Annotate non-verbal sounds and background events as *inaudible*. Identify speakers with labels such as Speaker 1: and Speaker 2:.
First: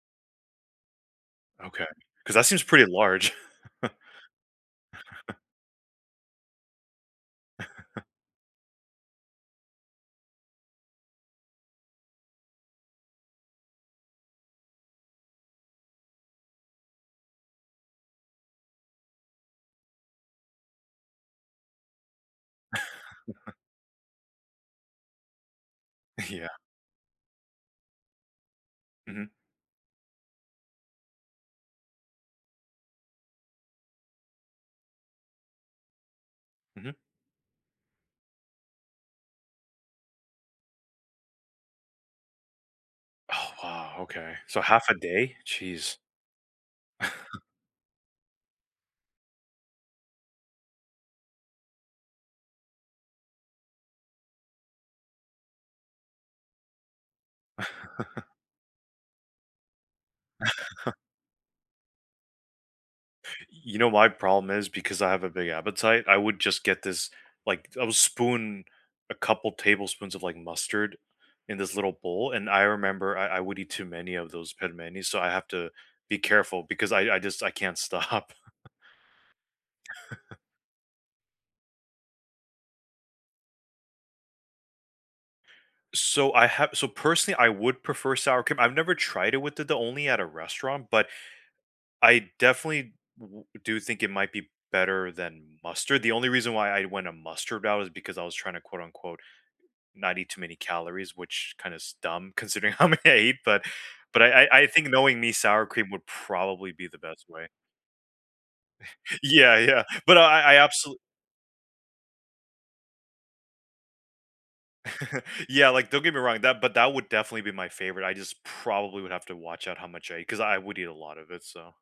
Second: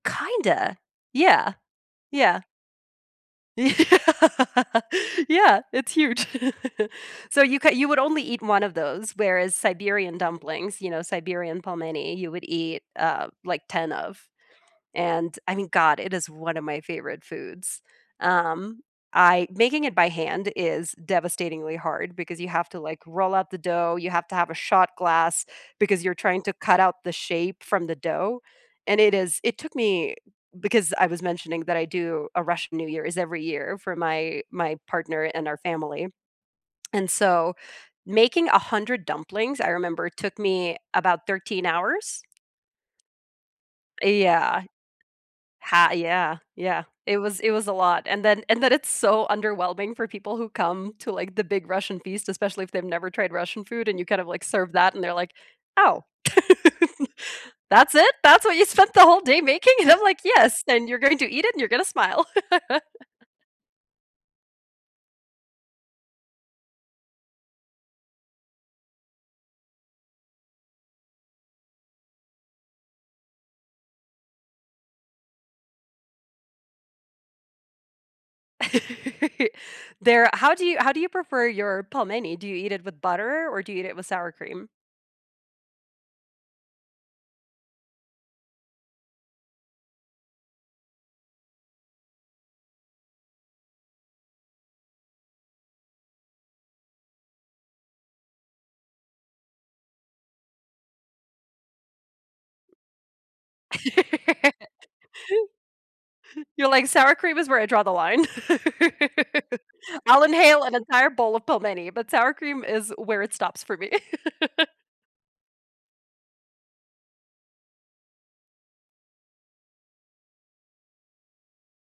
Speaker 1: Kinda. Yeah.
Speaker 2: Okay, 'cause
Speaker 1: Yeah.
Speaker 2: that seems pretty large.
Speaker 1: Yeah. *laughs*
Speaker 2: *laughs* *laughs*
Speaker 1: Yeah, it's huge. *laughs* So you c you would
Speaker 2: *laughs*
Speaker 1: only eat 1 of those, whereas Siberian dumplings, you know, Siberian pelmeni, you would eat, uh, like, 10 of, and I mean, god, it is 1 of my favorite foods. Um, I making it by hand is devastatingly hard because you have to, like, roll out
Speaker 2: *laughs*
Speaker 1: the dough, you have to have a shot glass, because you're trying
Speaker 2: Yeah.
Speaker 1: to cut out the shape from the dough, and it
Speaker 2: Mhm.
Speaker 1: is it took me because I was mentioning that I do a Russian New Year, is every year for my my partner and our family,
Speaker 2: Mhm.
Speaker 1: and so making 100 dumplings, I remember, took me about 13 hours.
Speaker 2: Oh, wow.
Speaker 1: Uh,
Speaker 2: Okay, so
Speaker 1: yeah.
Speaker 2: half a day?
Speaker 1: Ha
Speaker 2: Jeez.
Speaker 1: yeah, yeah. It was
Speaker 2: *chuckles*
Speaker 1: it was a lot, and then and then it's so underwhelming for people who come to, like, the big Russian feast, especially if they've never tried Russian food and you kind of, like, serve that and they're like, "Oh," *laughs* "That's it?
Speaker 2: *chuckles*
Speaker 1: That's what you spent the whole day making?" and I'm, like, "Yes, and
Speaker 2: *laughs*
Speaker 1: you're going to eat it and you're gonna smile." *laughs*
Speaker 2: Y you know, my problem is because I have a big appetite, I would just get this, like I would spoon a couple tablespoons of, like, mustard in this little bowl, and I remember I I would eat too many of those pelmeni, so I have to be careful because I I just I can't stop. *chuckles*
Speaker 1: *laughs* There
Speaker 2: *chuckles*
Speaker 1: How do you how do you prefer your pelmeni? Do you eat it with butter, or do you eat it with sour cream?
Speaker 2: So I have so personally, I would prefer sour cream. I've never tried it with it the only at a restaurant, but I definitely w w do think it might be better than mustard. The only reason why I want a mustard that was because I was trying to quote, unquote "Not eat too many calories," which kinda is dumb considering how many I eat. But but I
Speaker 1: *laughs*
Speaker 2: I think knowing me, sour cream would
Speaker 1: You're,
Speaker 2: probably
Speaker 1: like,
Speaker 2: be the
Speaker 1: "Sour
Speaker 2: best
Speaker 1: cream
Speaker 2: way.
Speaker 1: is where I draw the line."
Speaker 2: Yeah, yeah.
Speaker 1: *laughs*
Speaker 2: But, uh,
Speaker 1: "I'll
Speaker 2: I I
Speaker 1: inhale an
Speaker 2: abso
Speaker 1: entire bowl of pelmeni, but sour cream is where it stops for me." *laughs*
Speaker 2: *chuckles* Yeah, like, don't get me wrong, that but that would definitely be my favorite, I just probably would have to watch out how much I eat, 'cause I would eat a lot of it. So